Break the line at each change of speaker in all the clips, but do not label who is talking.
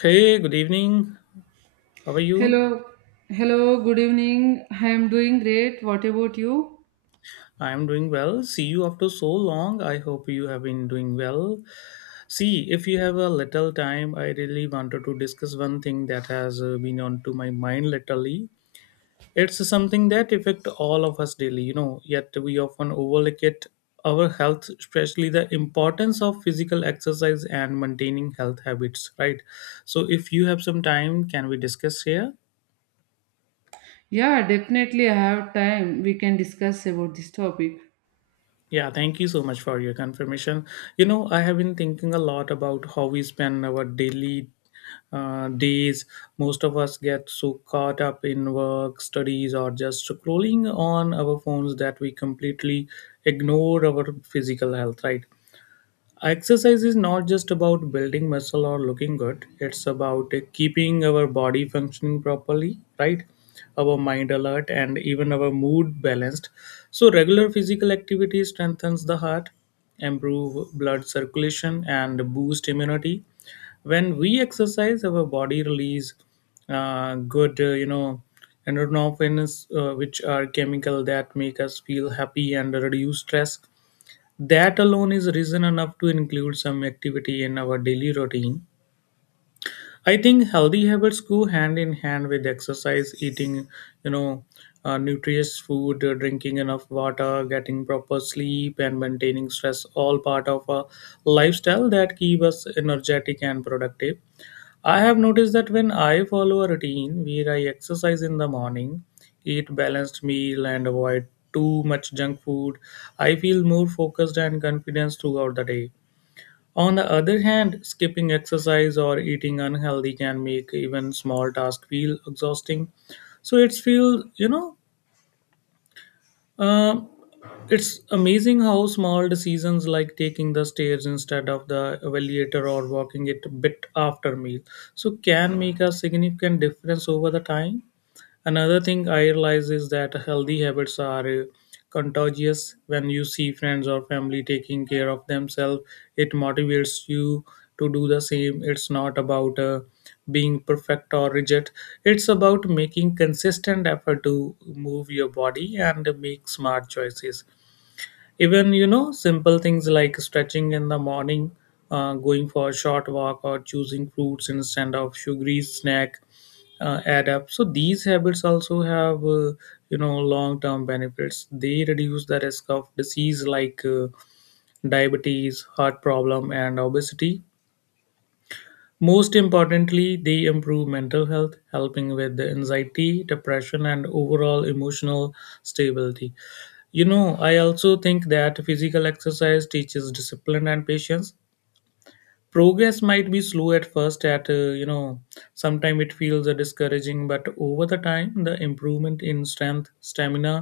Hey, good evening. How are you?
Hello, hello, good evening. I am doing great. What about you?
I'm doing well. See you after so long. I hope you have been doing well. See, if you have a little time, I really wanted to discuss one thing that has been on to my mind lately. It's something that affect all of us daily, you know, yet we often overlook it our health, especially the importance of physical exercise and maintaining health habits, right? So if you have some time, can we discuss here?
Yeah, definitely I have time. We can discuss about this topic.
Yeah, thank you so much for your confirmation. You know, I have been thinking a lot about how we spend our daily days. Most of us get so caught up in work, studies, or just scrolling on our phones that we completely ignore our physical health, right? Exercise is not just about building muscle or looking good. It's about keeping our body functioning properly, right? Our mind alert and even our mood balanced. So, regular physical activity strengthens the heart, improve blood circulation, and boost immunity. When we exercise, our body release uh, good, uh, you know, endorphins, which are chemical that make us feel happy and reduce stress that alone is reason enough to include some activity in our daily routine. I think healthy habits go hand in hand with exercise, eating, you know, nutritious food, drinking enough water, getting proper sleep, and maintaining stress. All part of a lifestyle that keep us energetic and productive. I have noticed that when I follow a routine where I exercise in the morning, eat balanced meal and avoid too much junk food, I feel more focused and confident throughout the day. On the other hand, skipping exercise or eating unhealthy can make even small tasks feel exhausting. So it's feel, you know, uh, it's amazing how small decisions like taking the stairs instead of the elevator or walking it a bit after meal so can make a significant difference over the time. Another thing I realize is that healthy habits are contagious. When you see friends or family taking care of themselves, it motivates you to do the same. It's not about being perfect or rigid, it's about making consistent effort to move your body and make smart choices. Even, you know, simple things like stretching in the morning, going for a short walk, or choosing fruits instead of sugary snack add up. So these habits also have long term benefits. They reduce the risk of disease like diabetes, heart problem, and obesity. Most importantly they improve mental health, helping with the anxiety, depression, and overall emotional stability. You know, I also think that physical exercise teaches discipline and patience. Progress might be slow at first at you know sometime it feels discouraging, but over the time the improvement in strength, stamina,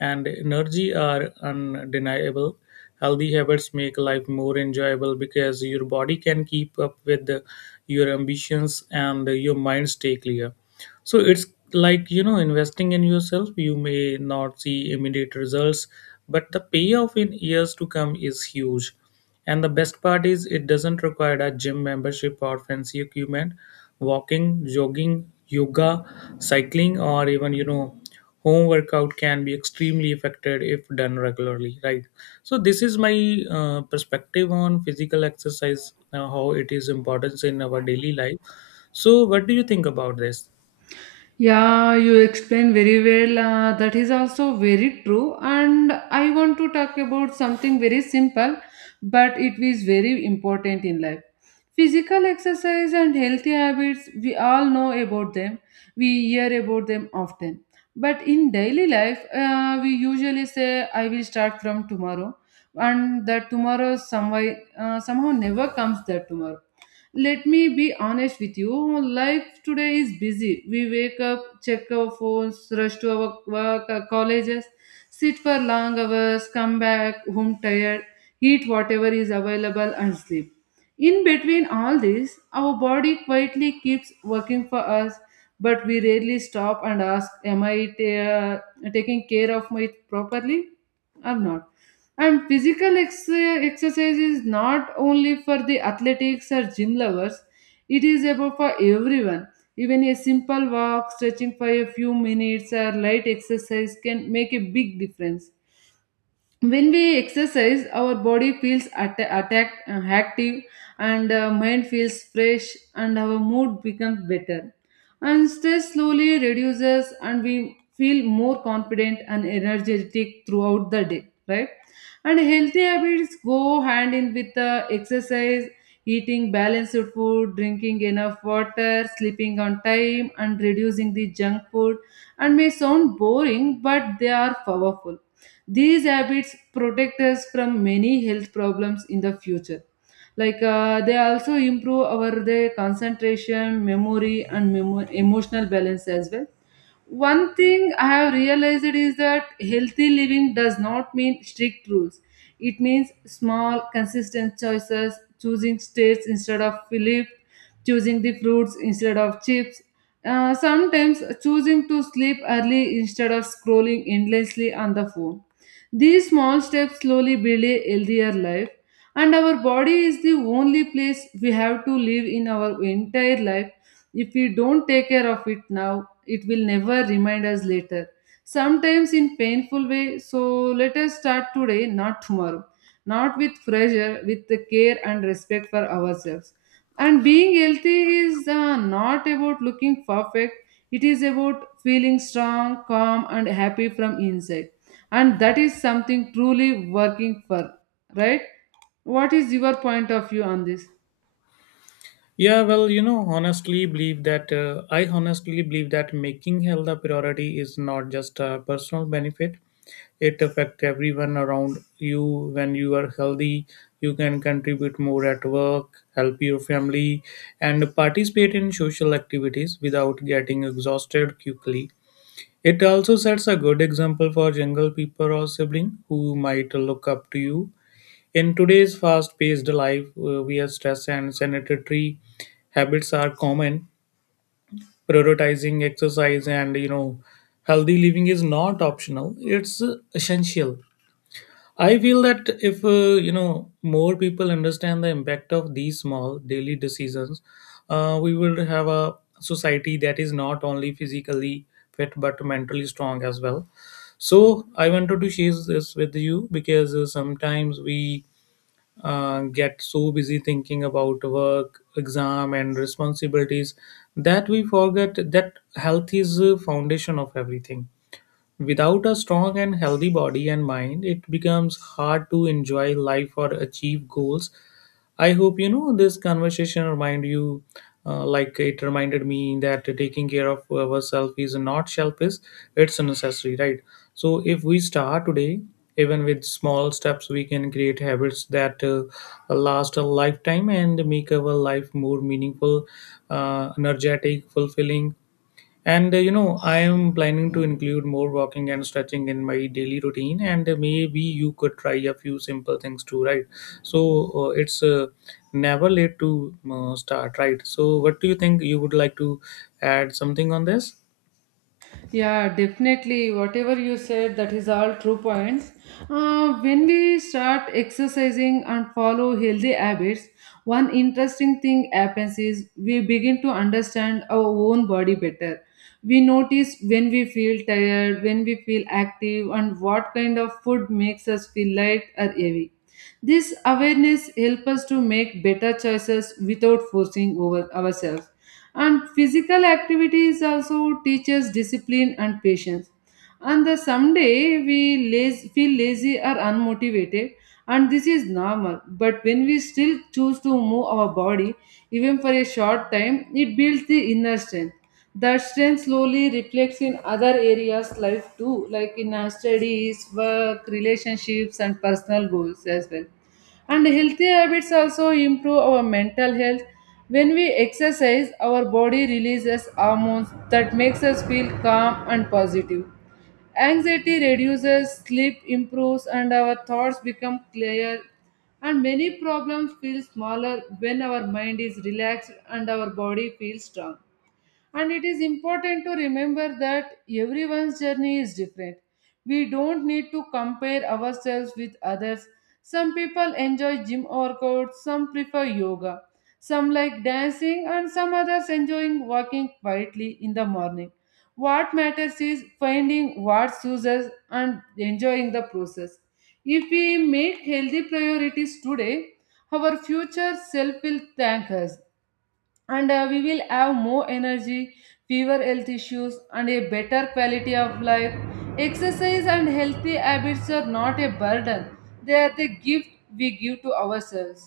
and energy are undeniable. Healthy habits make life more enjoyable because your body can keep up with your ambitions and your mind stay clear. So it's like, you know, investing in yourself. You may not see immediate results, but the payoff in years to come is huge. And the best part is it doesn't require a gym membership or fancy equipment. Walking, jogging, yoga, cycling, or even, you know, home workout can be extremely effective if done regularly, right? So this is my perspective on physical exercise, how it is importance in our daily life. So what do you think about this?
Yeah, you explained very well. That is also very true. And I want to talk about something very simple, but it is very important in life. Physical exercise and healthy habits, we all know about them. We hear about them often. But in daily life, we usually say, I will start from tomorrow and that tomorrow somehow never comes that tomorrow. Let me be honest with you. Life today is busy. We wake up, check our phones, rush to our work, colleges, sit for long hours, come back home tired, eat whatever is available, and sleep. In between all this, our body quietly keeps working for us, but we rarely stop and ask, am taking care of it properly or not? And physical exercise is not only for the athletics or gym lovers, it is about for everyone. Even a simple walk, stretching for a few minutes, or light exercise can make a big difference. When we exercise, our body feels active, and mind feels fresh, and our mood becomes better. And stress slowly reduces, and we feel more confident and energetic throughout the day, right? And healthy habits go hand in with the exercise, eating balanced food, drinking enough water, sleeping on time, and reducing the junk food, and may sound boring, but they are powerful. These habits protect us from many health problems in the future. Like they also improve our the concentration, memory, and emotional balance as well. One thing I have realized is that healthy living does not mean strict rules. It means small, consistent choices, choosing states instead of Philip, choosing the fruits instead of chips, sometimes choosing to sleep early instead of scrolling endlessly on the phone. These small steps slowly build a healthier life, and our body is the only place we have to live in our entire life. If we don't take care of it now, it will never remind us later. Sometimes in painful way, so let us start today, not tomorrow. Not with pressure, with the care and respect for ourselves. And being healthy is not about looking perfect. It is about feeling strong, calm, and happy from inside. And that is something truly working for, right? What is your point of view on this?
Yeah, well, you know, honestly believe that I honestly believe that making health a priority is not just a personal benefit. It affects everyone around you. When you are healthy, you can contribute more at work, help your family, and participate in social activities without getting exhausted quickly. It also sets a good example for younger people or siblings who might look up to you. In today's fast paced life, where stress and sanitary habits are common, prioritizing exercise and, you know, healthy living is not optional, it's essential. I feel that if, you know, more people understand the impact of these small daily decisions, we will have a society that is not only physically fit but mentally strong as well. So I wanted to share this with you because sometimes we get so busy thinking about work, exam, and responsibilities that we forget that health is the foundation of everything. Without a strong and healthy body and mind, it becomes hard to enjoy life or achieve goals. I hope, you know, this conversation remind you, like it reminded me, that taking care of ourselves is not selfish; it's necessary, right? So if we start today, even with small steps, we can create habits that last a lifetime and make our life more meaningful, energetic, fulfilling, and, you know, I am planning to include more walking and stretching in my daily routine, and maybe you could try a few simple things too, right? So it's never late to start, right? So, what do you think? You would like to add something on this?
Yeah, definitely. Whatever you said, that is all true points. When we start exercising and follow healthy habits, one interesting thing happens is we begin to understand our own body better. We notice when we feel tired, when we feel active, and what kind of food makes us feel light or heavy. This awareness helps us to make better choices without forcing over ourselves. And physical activities also teaches discipline and patience. And the someday we feel lazy or unmotivated, and this is normal, but when we still choose to move our body, even for a short time, it builds the inner strength. That strength slowly reflects in other areas life too, like in our studies, work, relationships, and personal goals as well. And healthy habits also improve our mental health. When we exercise, our body releases hormones that makes us feel calm and positive. Anxiety reduces, sleep improves, and our thoughts become clear, and many problems feel smaller when our mind is relaxed and our body feels strong. And it is important to remember that everyone's journey is different. We don't need to compare ourselves with others. Some people enjoy gym workouts, some prefer yoga, some like dancing, and some others enjoying walking quietly in the morning. What matters is finding what suits us and enjoying the process. If we make healthy priorities today, our future self will thank us, and we will have more energy, fewer health issues, and a better quality of life. Exercise and healthy habits are not a burden, they are the gift we give to ourselves.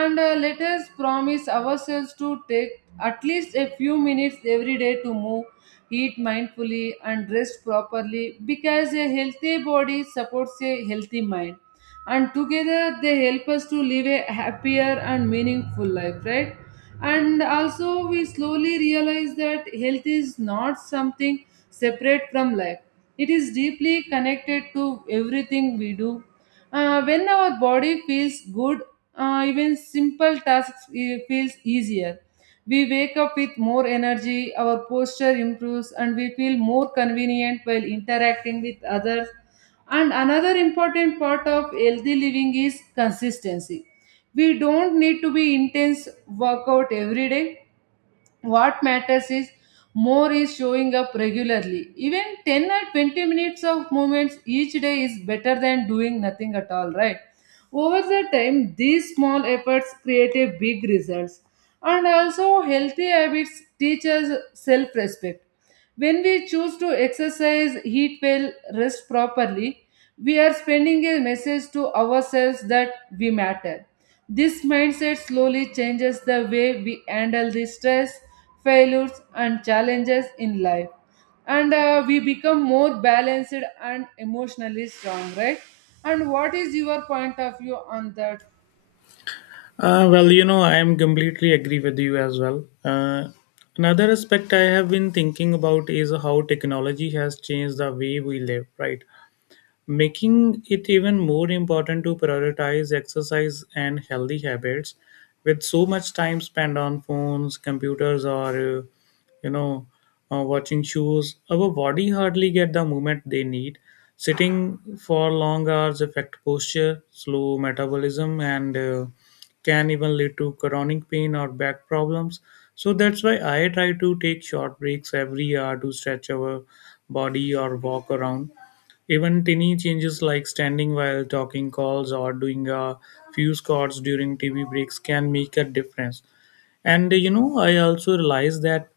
And let us promise ourselves to take at least a few minutes every day to move, eat mindfully, and rest properly, because a healthy body supports a healthy mind, and together they help us to live a happier and meaningful life, right? And also, we slowly realize that health is not something separate from life, it is deeply connected to everything we do. When our body feels good, even simple tasks feels easier. We wake up with more energy, our posture improves, and we feel more convenient while interacting with others. And another important part of healthy living is consistency. We don't need to be intense workout every day. What matters is more is showing up regularly. Even 10 or 20 minutes of movements each day is better than doing nothing at all, right? Over the time, these small efforts create a big results. And also, healthy habits teach us self respect. When we choose to exercise, eat well, rest properly, we are sending a message to ourselves that we matter. This mindset slowly changes the way we handle the stress, failures, and challenges in life, and we become more balanced and emotionally strong, right? And what is your point of view on that?
Well, you know, I am completely agree with you as well. Another aspect I have been thinking about is how technology has changed the way we live, right? Making it even more important to prioritize exercise and healthy habits with so much time spent on phones, computers, or uh, you know watching shows, our body hardly get the movement they need. Sitting for long hours affect posture, slow metabolism, and can even lead to chronic pain or back problems. So that's why I try to take short breaks every hour to stretch our body or walk around. Even tiny changes like standing while talking calls or doing a few squats during TV breaks can make a difference. And you know, I also realized that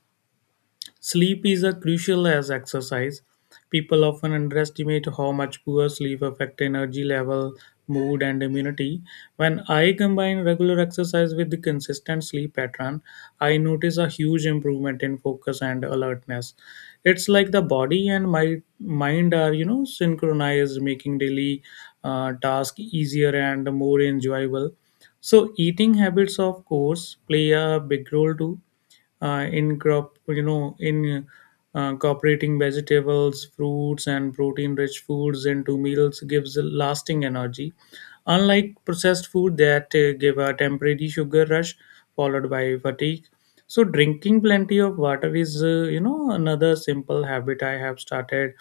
sleep is as crucial as exercise. People often underestimate how much poor sleep affects energy level, mood, and immunity. When I combine regular exercise with the consistent sleep pattern, I notice a huge improvement in focus and alertness. It's like the body and my mind are, you know, synchronized, making daily task easier and more enjoyable. So, eating habits, of course, play a big role too in crop you know in incorporating vegetables, fruits, and protein rich foods into meals gives a lasting energy, unlike processed food that give a temporary sugar rush followed by fatigue. So drinking plenty of water is, you know, another simple habit I have started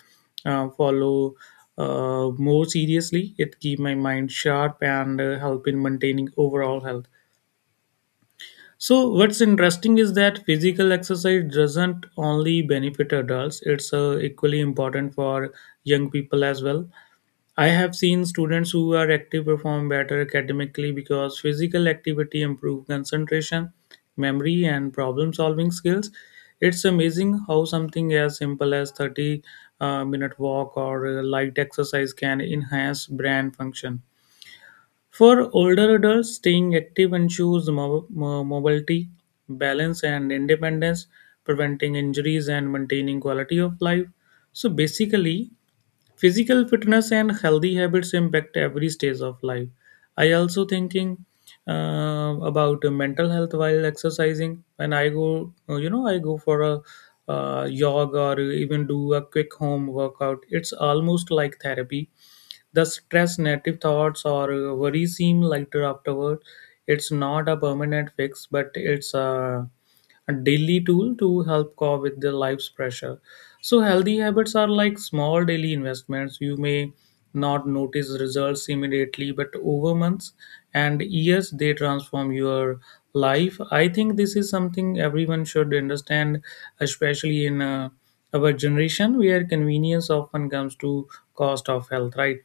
follow more seriously. It keep my mind sharp and help in maintaining overall health. So what's interesting is that physical exercise doesn't only benefit adults, it's equally important for young people as well. I have seen students who are active perform better academically because physical activity improve concentration, memory, and problem solving skills. It's amazing how something as simple as 30 minute walk or light exercise can enhance brain function. For older adults, staying active ensures mobility, balance, and independence, preventing injuries and maintaining quality of life. So basically, physical fitness and healthy habits impact every stage of life. I also thinking about mental health while exercising. When I go, I go for a jog or even do a quick home workout, it's almost like therapy. The stress, negative thoughts, or worry seem lighter afterward. It's not a permanent fix, but it's a daily tool to help cope with the life's pressure. So, healthy habits are like small daily investments. You may not notice results immediately, but over months and years, they transform your life. I think this is something everyone should understand, especially in our generation where convenience often comes to cost of health, right?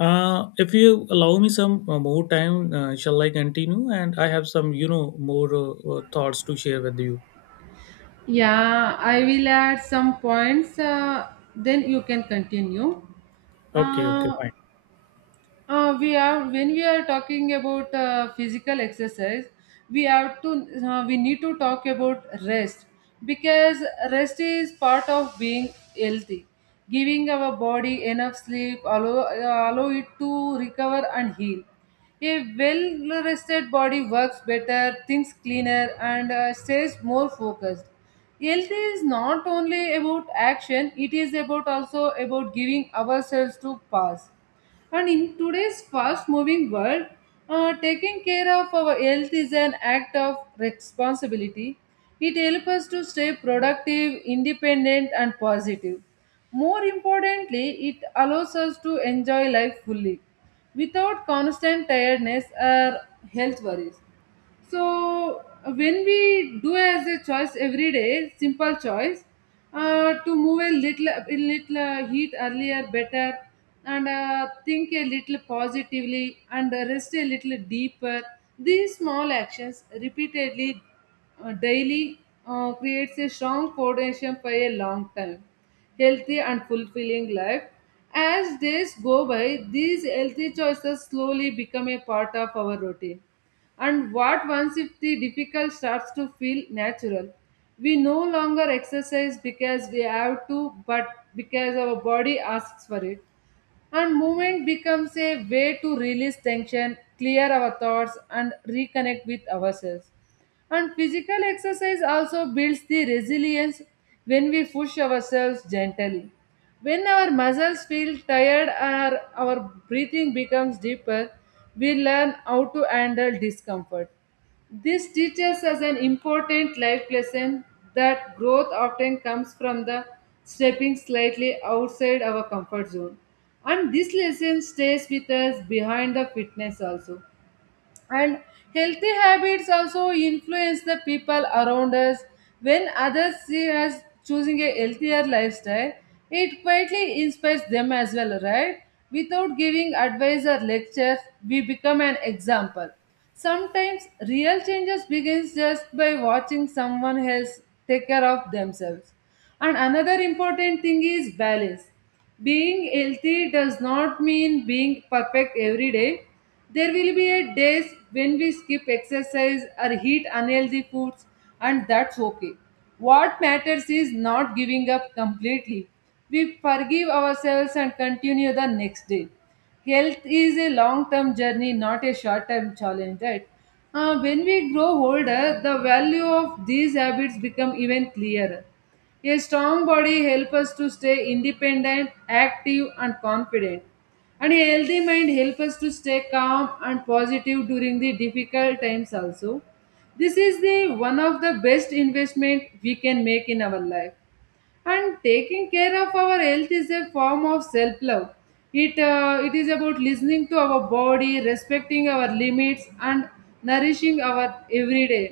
If you allow me some more time, shall I continue? And I have some, you know, more thoughts to share with you.
Yeah, I will add some points, then you can continue.
Okay, okay,
uh,
fine.
uh, we are when we are talking about physical exercise, we need to talk about rest, because rest is part of being healthy. Giving our body enough sleep allow it to recover and heal. A well rested body works better, thinks cleaner, and stays more focused. Health is not only about action, it is about also about giving ourselves to pass. And in today's fast moving world, taking care of our health is an act of responsibility. It helps us to stay productive, independent, and positive. More importantly, it allows us to enjoy life fully without constant tiredness or health worries. So when we do as a choice every day, simple choice, to move a little, a little heat earlier better, and think a little positively, and rest a little deeper, these small actions repeatedly, daily, creates a strong foundation for a long time, healthy and fulfilling life. As days go by, these healthy choices slowly become a part of our routine, and what once if the difficult starts to feel natural. We no longer exercise because we have to, but because our body asks for it. And movement becomes a way to release tension, clear our thoughts, and reconnect with ourselves. And physical exercise also builds the resilience when we push ourselves gently. When our muscles feel tired or our breathing becomes deeper, we learn how to handle discomfort. This teaches us an important life lesson, that growth often comes from the stepping slightly outside our comfort zone. And this lesson stays with us behind the fitness also. And healthy habits also influence the people around us. When others see us choosing a healthier lifestyle, it quietly inspires them as well, right? Without giving advice or lectures, we become an example. Sometimes real changes begins just by watching someone else take care of themselves. And another important thing is balance. Being healthy does not mean being perfect every day. There will be a days when we skip exercise or eat unhealthy foods, and that's okay. What matters is not giving up completely. We forgive ourselves and continue the next day. Health is a long term journey, not a short term challenge, right? When we grow older, the value of these habits become even clearer. A strong body helps us to stay independent, active, and confident. And a healthy mind helps us to stay calm and positive during the difficult times also. This is the one of the best investment we can make in our life. And taking care of our health is a form of self love. It is about listening to our body, respecting our limits, and nourishing our everyday.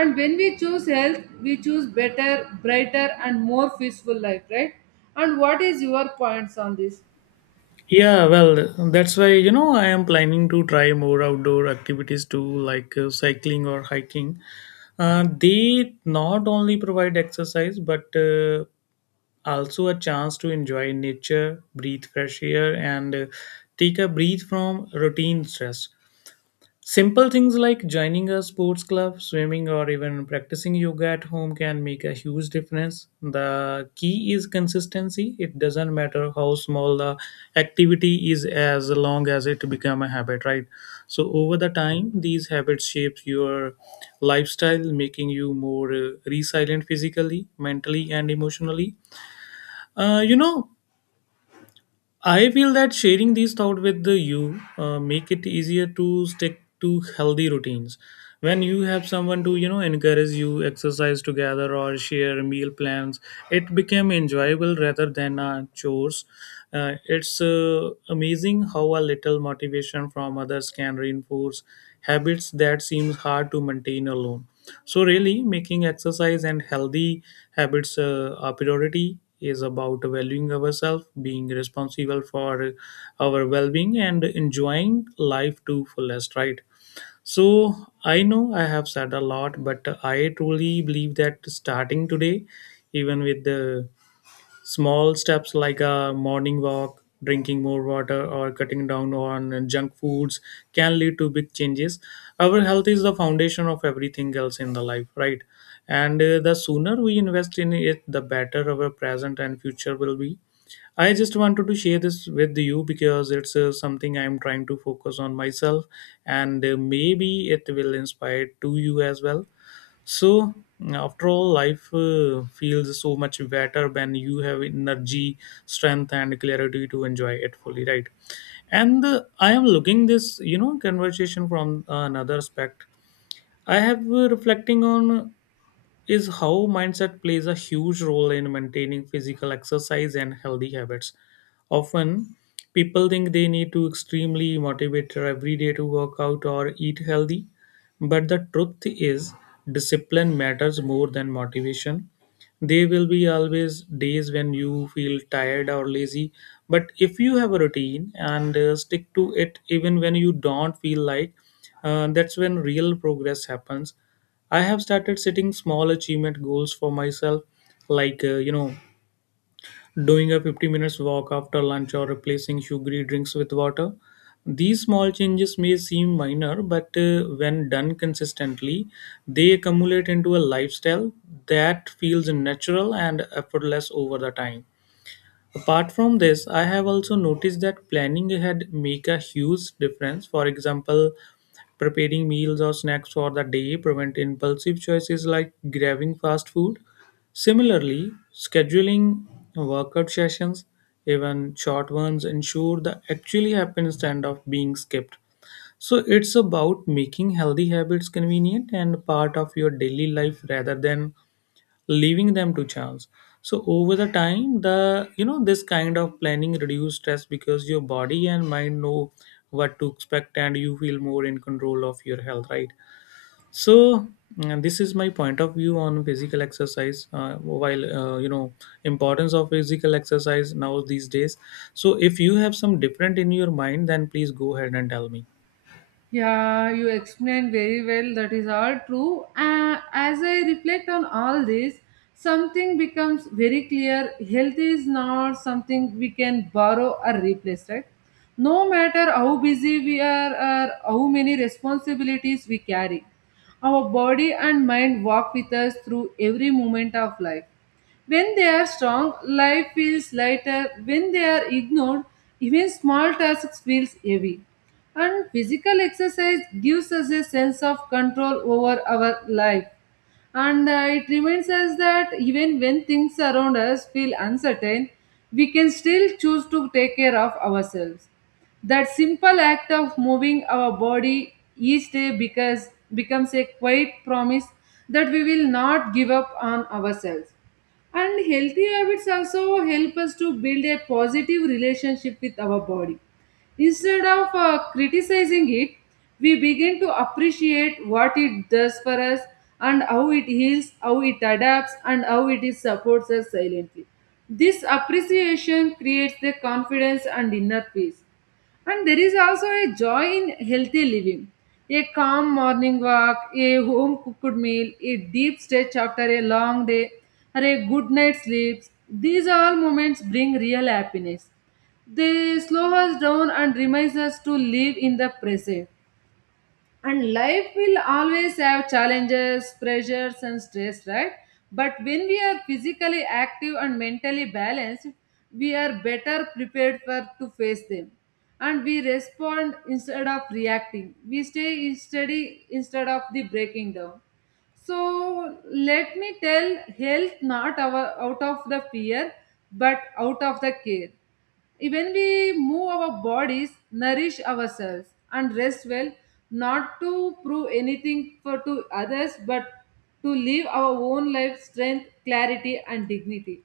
And when we choose health, we choose better, brighter, and more peaceful life, right? And what is your points on this?
Yeah, well, that's why, you know, I am planning to try more outdoor activities too, like cycling or hiking. They not only provide exercise, but also a chance to enjoy nature, breathe fresh air, and take a breath from routine stress. Simple things like joining a sports club, swimming, or even practicing yoga at home can make a huge difference. The key is consistency. It doesn't matter how small the activity is as long as it become a habit, right? So over the time, these habits shape your lifestyle, making you more resilient physically, mentally, and emotionally. You know, I feel that sharing these thoughts with the you make it easier to stick to healthy routines. When you have someone to, you know, encourage you exercise together or share meal plans, it became enjoyable rather than chores. It's amazing how a little motivation from others can reinforce habits that seems hard to maintain alone. So, really, making exercise and healthy habits a priority is about valuing ourselves, being responsible for our well being, and enjoying life to fullest, right? So, I know I have said a lot, but I truly believe that starting today, even with the small steps like a morning walk, drinking more water, or cutting down on junk foods can lead to big changes. Our health is the foundation of everything else in the life, right? And the sooner we invest in it, the better our present and future will be. I just wanted to share this with you because it's something I'm trying to focus on myself, and maybe it will inspire to you as well. So after all, life feels so much better when you have energy, strength, and clarity to enjoy it fully, right? And I am looking this, you know, conversation from another aspect. I have reflecting on is how mindset plays a huge role in maintaining physical exercise and healthy habits. Often, people think they need to extremely motivated every day to work out or eat healthy, but the truth is discipline matters more than motivation. There will be always days when you feel tired or lazy, but if you have a routine and stick to it even when you don't feel like, that's when real progress happens. I have started setting small achievement goals for myself, like doing a 50 minutes walk after lunch or replacing sugary drinks with water. These small changes may seem minor, but when done consistently, they accumulate into a lifestyle that feels natural and effortless over the time. Apart from this, I have also noticed that planning ahead make a huge difference. For example, preparing meals or snacks for the day prevent impulsive choices like grabbing fast food. Similarly, scheduling workout sessions, even short ones, ensure that actually happen instead of being skipped. So it's about making healthy habits convenient and part of your daily life rather than leaving them to chance. So over the time, the you know this kind of planning reduce stress because your body and mind know what to expect and you feel more in control of your health, right? So, this is my point of view on physical exercise, while importance of physical exercise now these days. So if you have some different in your mind, then please go ahead and tell me.
Yeah, you explained very well. That is all true. As I reflect on all this, something becomes very clear. Health is not something we can borrow or replace, right? No matter how busy we are or how many responsibilities we carry, our body and mind walk with us through every moment of life. When they are strong, life feels lighter. When they are ignored, even small tasks feels heavy. And physical exercise gives us a sense of control over our life. And it reminds us that even when things around us feel uncertain, we can still choose to take care of ourselves. That simple act of moving our body each day because becomes a quiet promise that we will not give up on ourselves. And healthy habits also help us to build a positive relationship with our body. Instead of criticizing it, we begin to appreciate what it does for us and how it heals, how it adapts, and how it is supports us silently. This appreciation creates the confidence and inner peace. And there is also a joy in healthy living. A calm morning walk, a home cooked meal, a deep stretch after a long day, or a good night's sleep. These all moments bring real happiness. They slow us down and reminds us to live in the present. And life will always have challenges, pressures, and stress, right? But when we are physically active and mentally balanced, we are better prepared for to face them. And we respond instead of reacting. We stay steady instead of the breaking down. So let me tell health not our, out of the fear but out of the care. Even we move our bodies, nourish ourselves, and rest well, not to prove anything for to others but to live our own life strength, clarity, and dignity.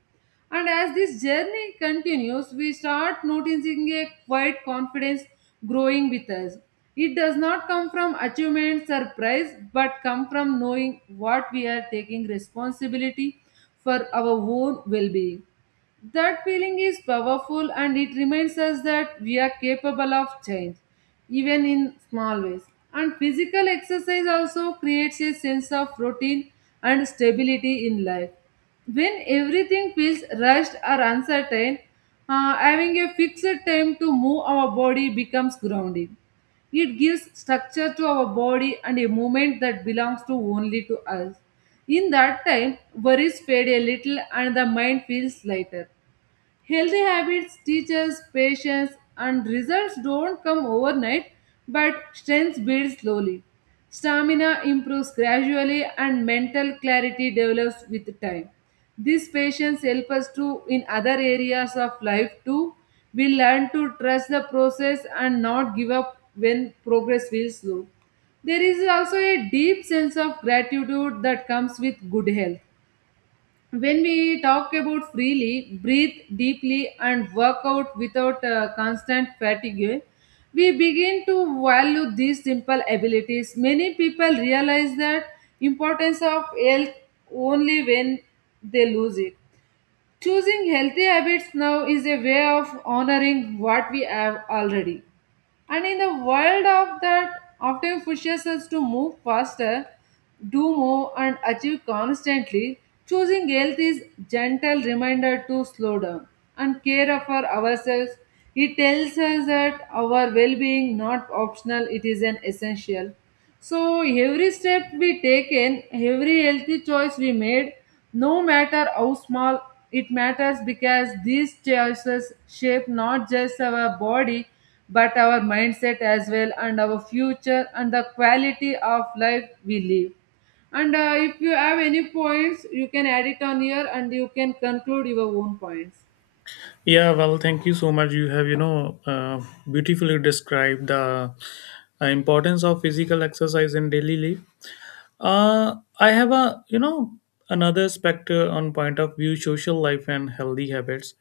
And as this journey continues, we start noticing a quiet confidence growing with us. It does not come from achievement surprise, but come from knowing what we are taking responsibility for our own well-being. That feeling is powerful and it reminds us that we are capable of change, even in small ways. And physical exercise also creates a sense of routine and stability in life. When everything feels rushed or uncertain, having a fixed time to move our body becomes grounding. It gives structure to our body and a movement that belongs to only to us. In that time, worries fade a little and the mind feels lighter. Healthy habits teach us patience, and results don't come overnight, but strength builds slowly. Stamina improves gradually, and mental clarity develops with time. This patience helps us to in other areas of life too. We learn to trust the process and not give up when progress feels slow. There is also a deep sense of gratitude that comes with good health. When we talk about freely, breathe deeply, and work out without constant fatigue, we begin to value these simple abilities. Many people realize that importance of health only when they lose it. Choosing healthy habits now is a way of honoring what we have already. And in the world of that often pushes us to move faster, do more and achieve constantly, choosing health is gentle reminder to slow down and care for ourselves. It tells us that our well-being not optional, it is an essential. So every step we take in, every healthy choice we made, no matter how small, it matters because these choices shape not just our body but our mindset as well and our future and the quality of life we live. And if you have any points, you can add it on here and you can conclude your own points.
Yeah, well, thank you so much. You have, you know, beautifully described the importance of physical exercise in daily life. I have a, you know, another specter on point of view social life and healthy habits.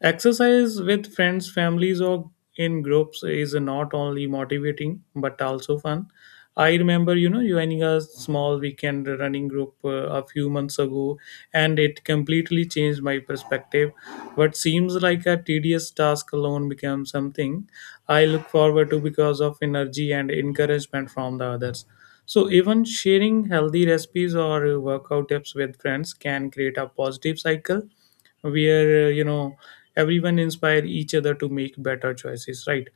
Exercise with friends, families, or in groups is not only motivating but also fun. I remember, you know, joining a small weekend running group a few months ago, and it completely changed my perspective. What seems like a tedious task alone becomes something I look forward to because of energy and encouragement from the others. So, even sharing healthy recipes or workout tips with friends can create a positive cycle where, everyone inspire each other to make better choices, right?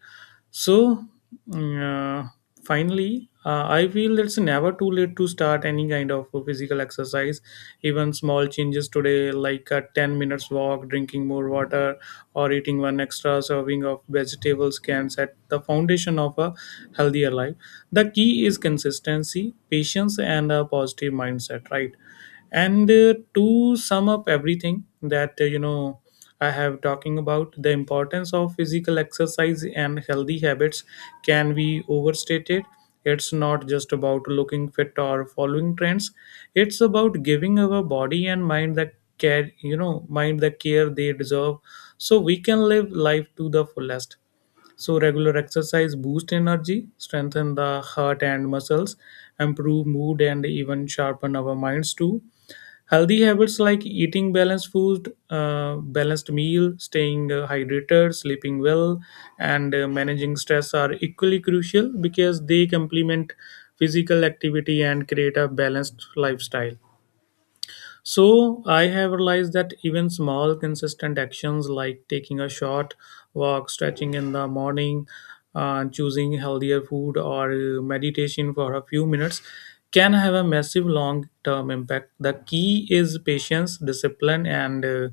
So, mm, uh, finally, I feel it's never too late to start any kind of physical exercise. Even small changes today, like a 10 minutes walk, drinking more water, or eating one extra serving of vegetables, can set the foundation of a healthier life. The key is consistency, patience, and a positive mindset, right? And to sum up everything that, I have talking about the importance of physical exercise and healthy habits can be overstated. It's not just about looking fit or following trends. It's about giving our body and mind the care, you know, mind the care they deserve so we can live life to the fullest. So regular exercise boosts energy, strengthen the heart and muscles, improve mood and even sharpen our minds too. Healthy habits like eating balanced food, balanced meal, staying hydrated, sleeping well, and managing stress are equally crucial because they complement physical activity and create a balanced lifestyle. So I have realized that even small, consistent actions like taking a short walk, stretching in the morning, choosing healthier food, or meditation for a few minutes can have a massive long term impact. The key is patience, discipline, and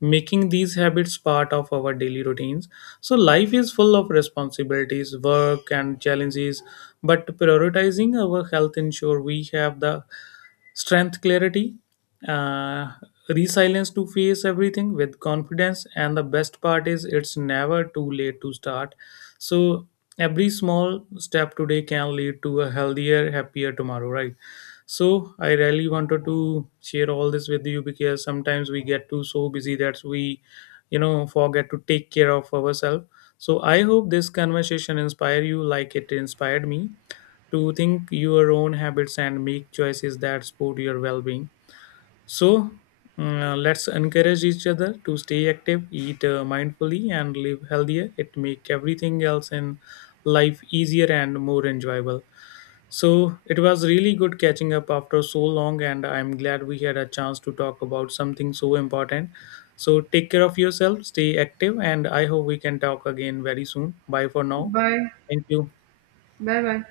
making these habits part of our daily routines. So, life is full of responsibilities, work, and challenges, but prioritizing our health ensure we have the strength, clarity, uh, resilience to face everything with confidence. And the best part is it's never too late to start, so every small step today can lead to a healthier happier tomorrow, right? So I really wanted to share all this with you because sometimes we get too so busy that we, you know, forget to take care of ourselves. So I hope this conversation inspire you like it inspired me to think your own habits and make choices that support your well-being. So, let's encourage each other to stay active, eat mindfully, and live healthier. It make everything else in life easier and more enjoyable. So it was really good catching up after so long, and I'm glad we had a chance to talk about something so important. So take care of yourself, stay active, and I hope we can talk again very soon. Bye for now.
Bye.
Thank you.
Bye bye.